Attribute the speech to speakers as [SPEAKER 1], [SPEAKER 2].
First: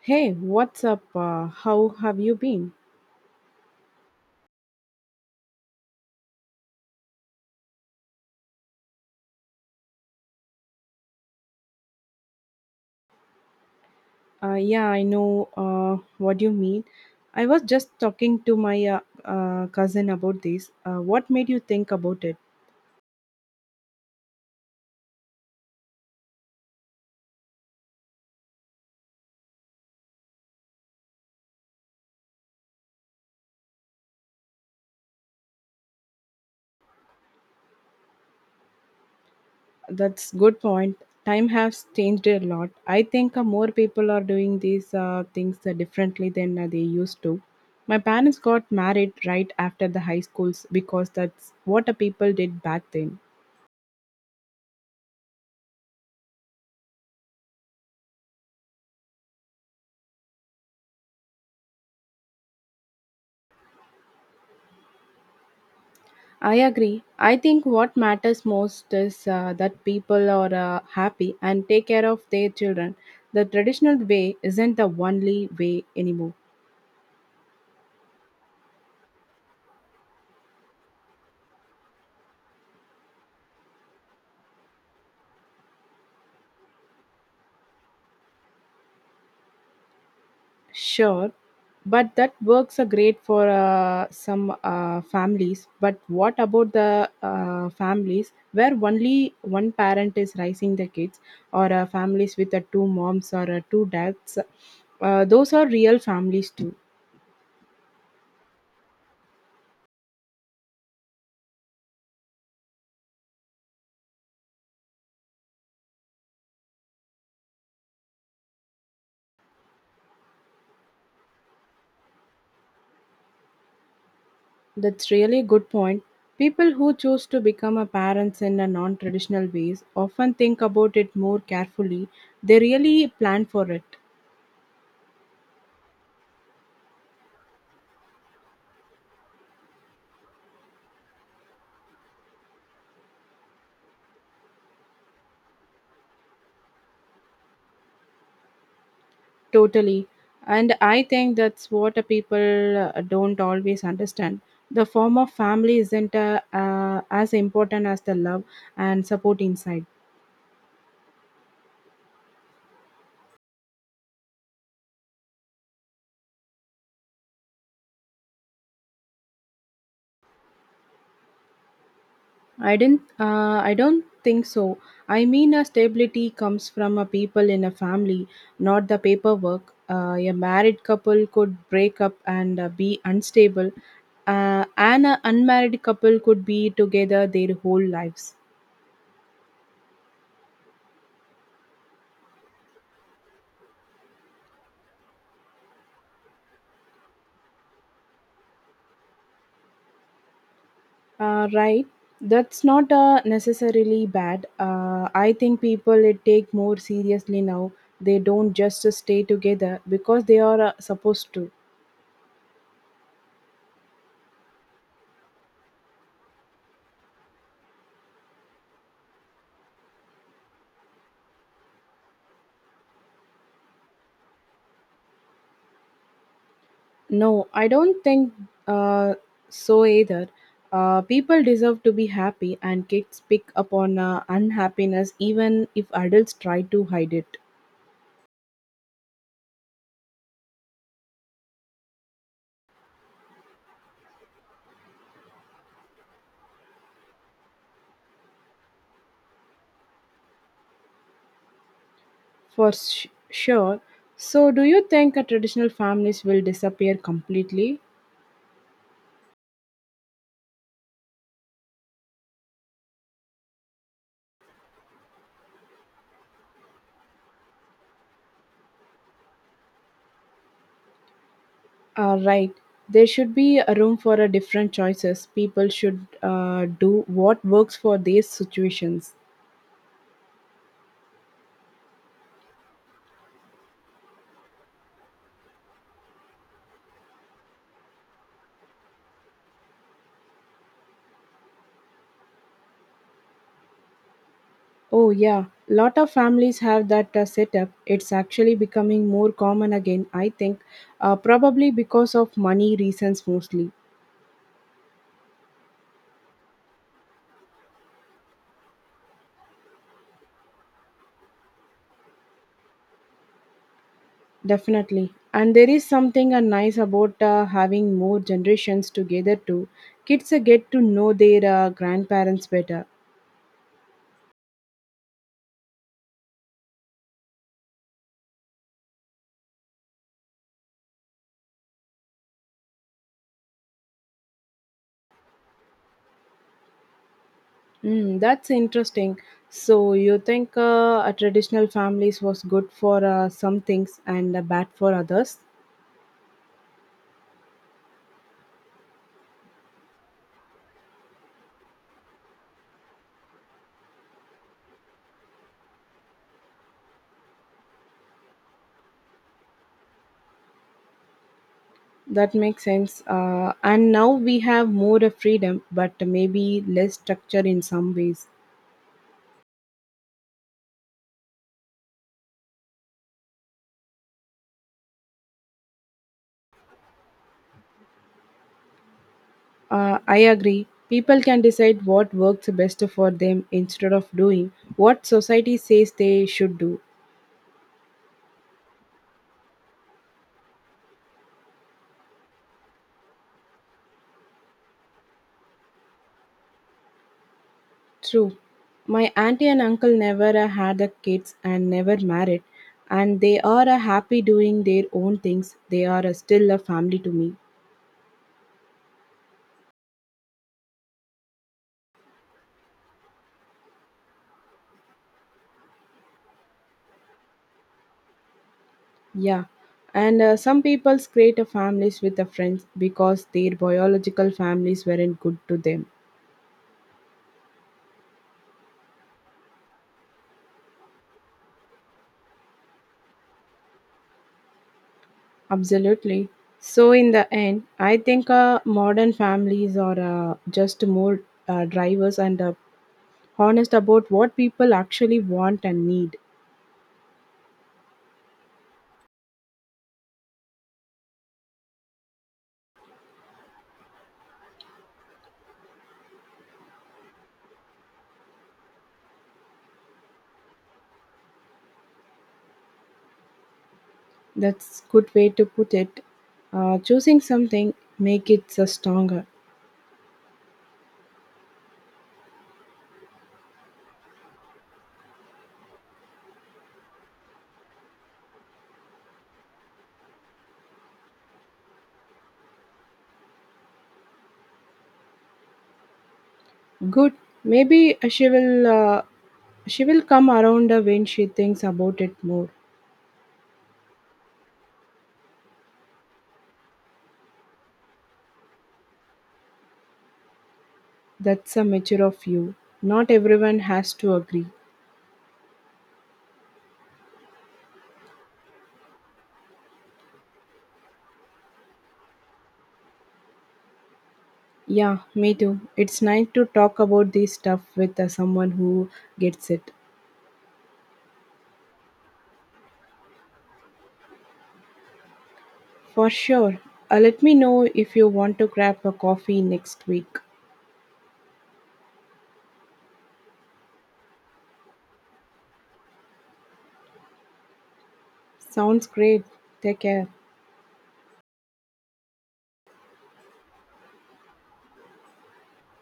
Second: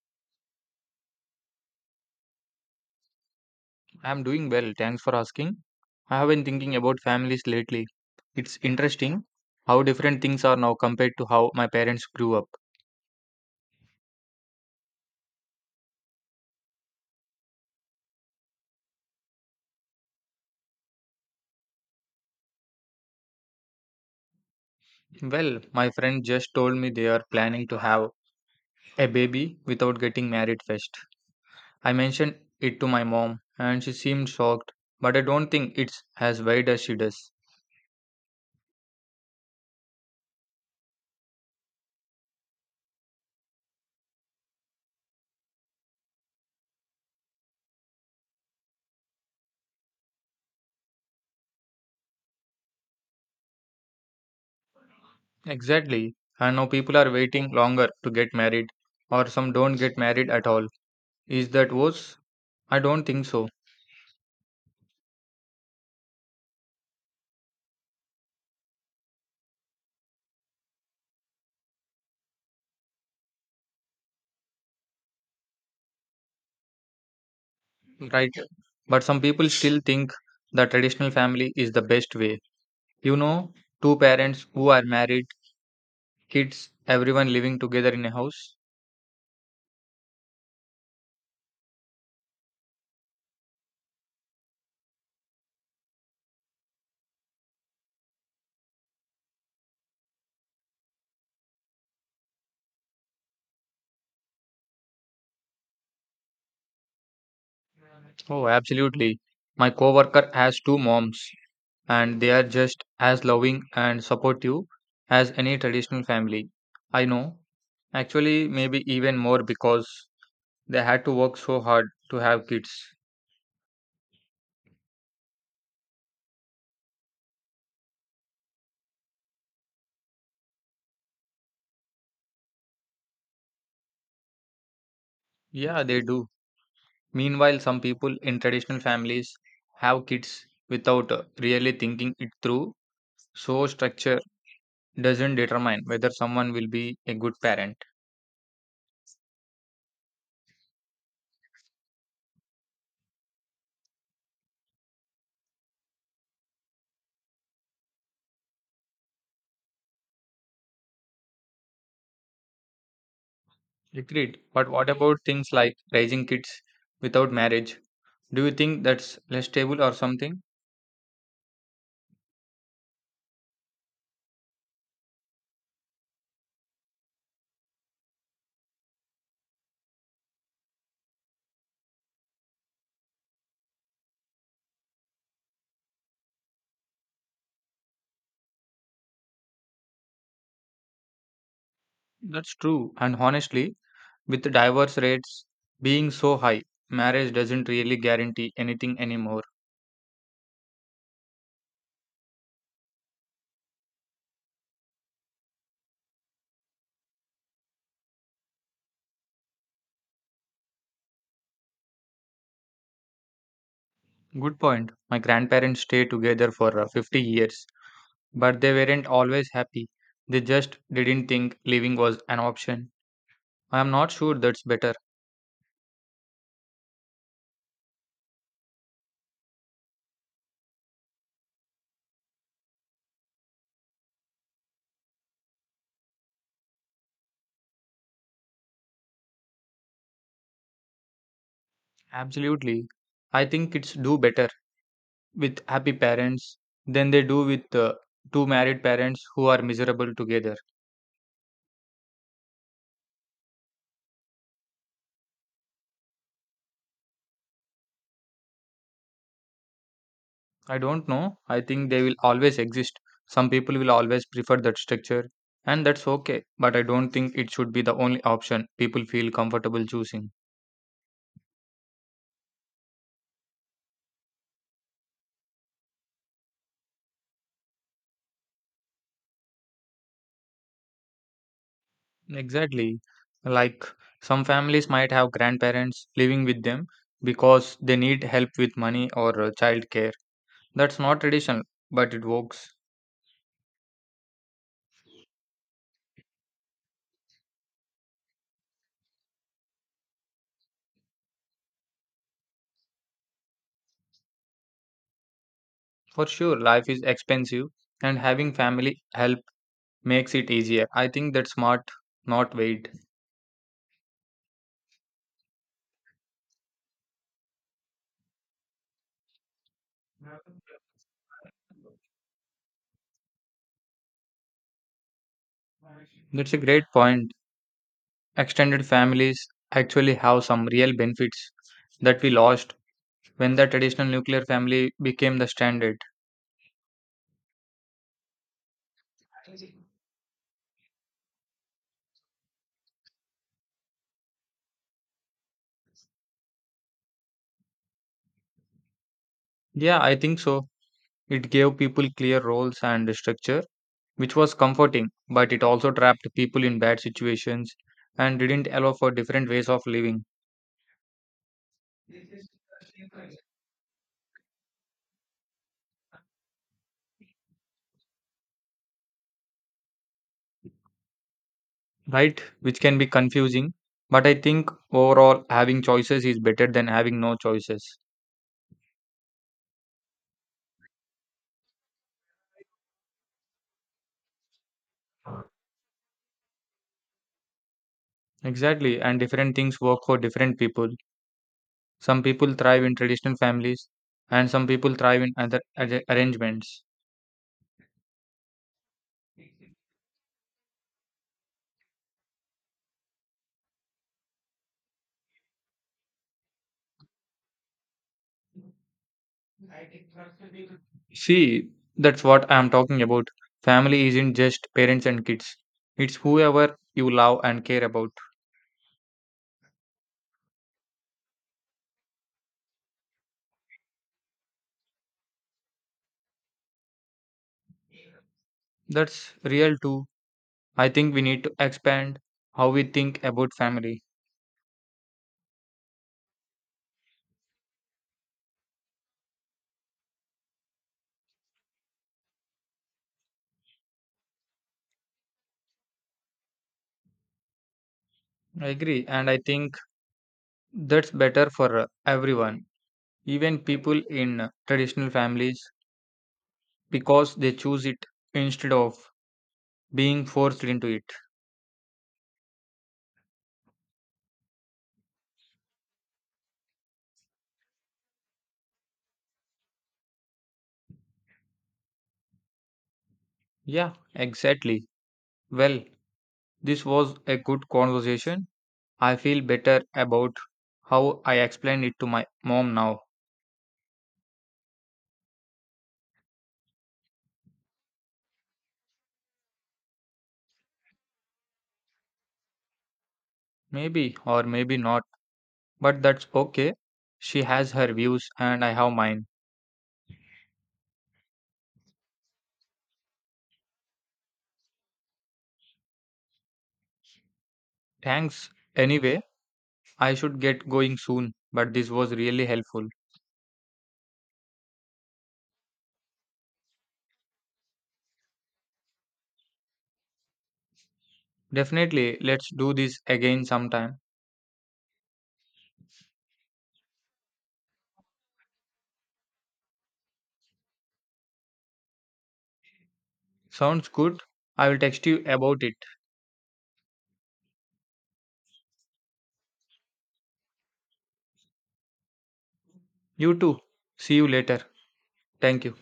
[SPEAKER 1] Hey, what's up? How have you been?
[SPEAKER 2] I'm doing well, thanks for asking. I have been thinking about families lately. It's interesting how different things are now compared to how my parents grew up.
[SPEAKER 1] Yeah, I know what you mean. I was just talking to my cousin about this. What made you think about it?
[SPEAKER 2] Well, my friend just told me they are planning to have a baby without getting married first. I mentioned it to my mom and she seemed shocked, but I don't think it's as wide as she does.
[SPEAKER 1] That's good point. Time has changed a lot. I think more people are doing these things differently than they used to. My parents got married right after the high schools because that's what the people did back then.
[SPEAKER 2] Exactly. I know people are waiting longer to get married, or some don't get married at all. Is that worse? I don't think so.
[SPEAKER 1] I agree. I think what matters most is that people are happy and take care of their children. The traditional way isn't the only way anymore.
[SPEAKER 2] Right? But some people still think the traditional family is the best way. You know, two parents who are married, kids, everyone living together in a house.
[SPEAKER 1] Sure, but that works a great for some families. But what about the families where only one parent is raising the kids, or families with two moms or two dads? Those are real families too.
[SPEAKER 2] Oh, absolutely. My coworker has two moms, and they are just as loving and supportive as any traditional family. I know. Actually, maybe even more because they had to work so hard to have kids.
[SPEAKER 1] That's really good point. People who choose to become a parents in a non-traditional ways often think about it more carefully. They really plan for it
[SPEAKER 2] Yeah, they do. Meanwhile, some people in traditional families have kids without really thinking it through. So, structure doesn't determine whether someone will be a good parent.
[SPEAKER 1] totally, and I think that's what a people don't always understand. The form of family isn't as important as the love and support inside.
[SPEAKER 2] Agreed. But what about things like raising kids without marriage? Do you think that's less stable or something?
[SPEAKER 1] I didn't. I don't think so. I mean, a stability comes from a people in a family, not the paperwork. A married couple could break up and be unstable, and an unmarried couple could be together their whole lives.
[SPEAKER 2] That's true. And honestly, with divorce rates being so high, marriage doesn't really guarantee anything anymore.
[SPEAKER 1] Right. That's not necessarily bad. I think people it take more seriously now. They don't just stay together because they are supposed to.
[SPEAKER 2] Good point. My grandparents stayed together for 50 years, but they weren't always happy. They just didn't think living was an option. I am not sure that's better.
[SPEAKER 1] No, I don't think uh, so either. People deserve to be happy, and kids pick up on unhappiness even if adults try to hide it.
[SPEAKER 2] Absolutely. I think kids do better with happy parents than they do with two married parents who are miserable together.
[SPEAKER 1] For sure. So, do you think traditional families will disappear completely?
[SPEAKER 2] I don't know. I think they will always exist. Some people will always prefer that structure, and that's okay. But I don't think it should be the only option people feel comfortable choosing.
[SPEAKER 1] Right. There should be a room for different choices. People should do what works for these situations.
[SPEAKER 2] Exactly. Like some families might have grandparents living with them because they need help with money or child care. That's not traditional, but it works.
[SPEAKER 1] Oh, yeah. Lot of families have that setup. It's actually becoming more common again, I think, probably because of money reasons mostly.
[SPEAKER 2] For sure, life is expensive and having family help makes it easier. I think that's smart, not weight.
[SPEAKER 1] Definitely. And there is something nice about having more generations together too. Kids get to know their grandparents better.
[SPEAKER 2] That's a great point. Extended families actually have some real benefits that we lost when the traditional nuclear family became the standard.
[SPEAKER 1] Mm, that's interesting. So you think a traditional families was good for some things and bad for others?
[SPEAKER 2] Yeah, I think so. It gave people clear roles and structure, which was comforting, but it also trapped people in bad situations and didn't allow for different ways of living,
[SPEAKER 1] That makes sense. And now we have more of freedom, but maybe less structure in some ways.
[SPEAKER 2] right? Which can be confusing, but I think overall having choices is better than having no choices.
[SPEAKER 1] I agree. People can decide what works best for them instead of doing what society says they should do.
[SPEAKER 2] Exactly, and different things work for different people. Some people thrive in traditional families, and some people thrive in other arrangements.
[SPEAKER 1] True. My auntie and uncle never had the kids and never married, and they are happy doing their own things. They are still a family to me.
[SPEAKER 2] See, that's what I'm talking about. Family isn't just parents and kids, it's whoever you love and care about.
[SPEAKER 1] Yeah. And some people's create a families with the friends because their biological families weren't good to them.
[SPEAKER 2] That's real too. I think we need to expand how we think about family.
[SPEAKER 1] Absolutely. So, in the end, I think modern families are just more drivers and honest about what people actually want and need.
[SPEAKER 2] I agree, and I think that's better for everyone, even people in traditional families, because they choose it instead of being forced into it.
[SPEAKER 1] That's good way to put it. Choosing something make it stronger.
[SPEAKER 2] Yeah, exactly. Well, this was a good conversation. I feel better about how I explained it to my mom now.
[SPEAKER 1] Good. Maybe she will come around when she thinks about it more.
[SPEAKER 2] Maybe or maybe not, but that's okay. She has her views and I have mine.
[SPEAKER 1] That's a mature of you. Not everyone has to agree.
[SPEAKER 2] Thanks. Anyway, I should get going soon, but this was really helpful.
[SPEAKER 1] Yeah, me too. It's nice to talk about this stuff with someone who gets it.
[SPEAKER 2] Definitely, let's do this again sometime.
[SPEAKER 1] For sure. Let me know if you want to grab a coffee next week.
[SPEAKER 2] Sounds good. I will text you about it.
[SPEAKER 1] Sounds great. Take care.
[SPEAKER 2] You too. See you later. Thank you.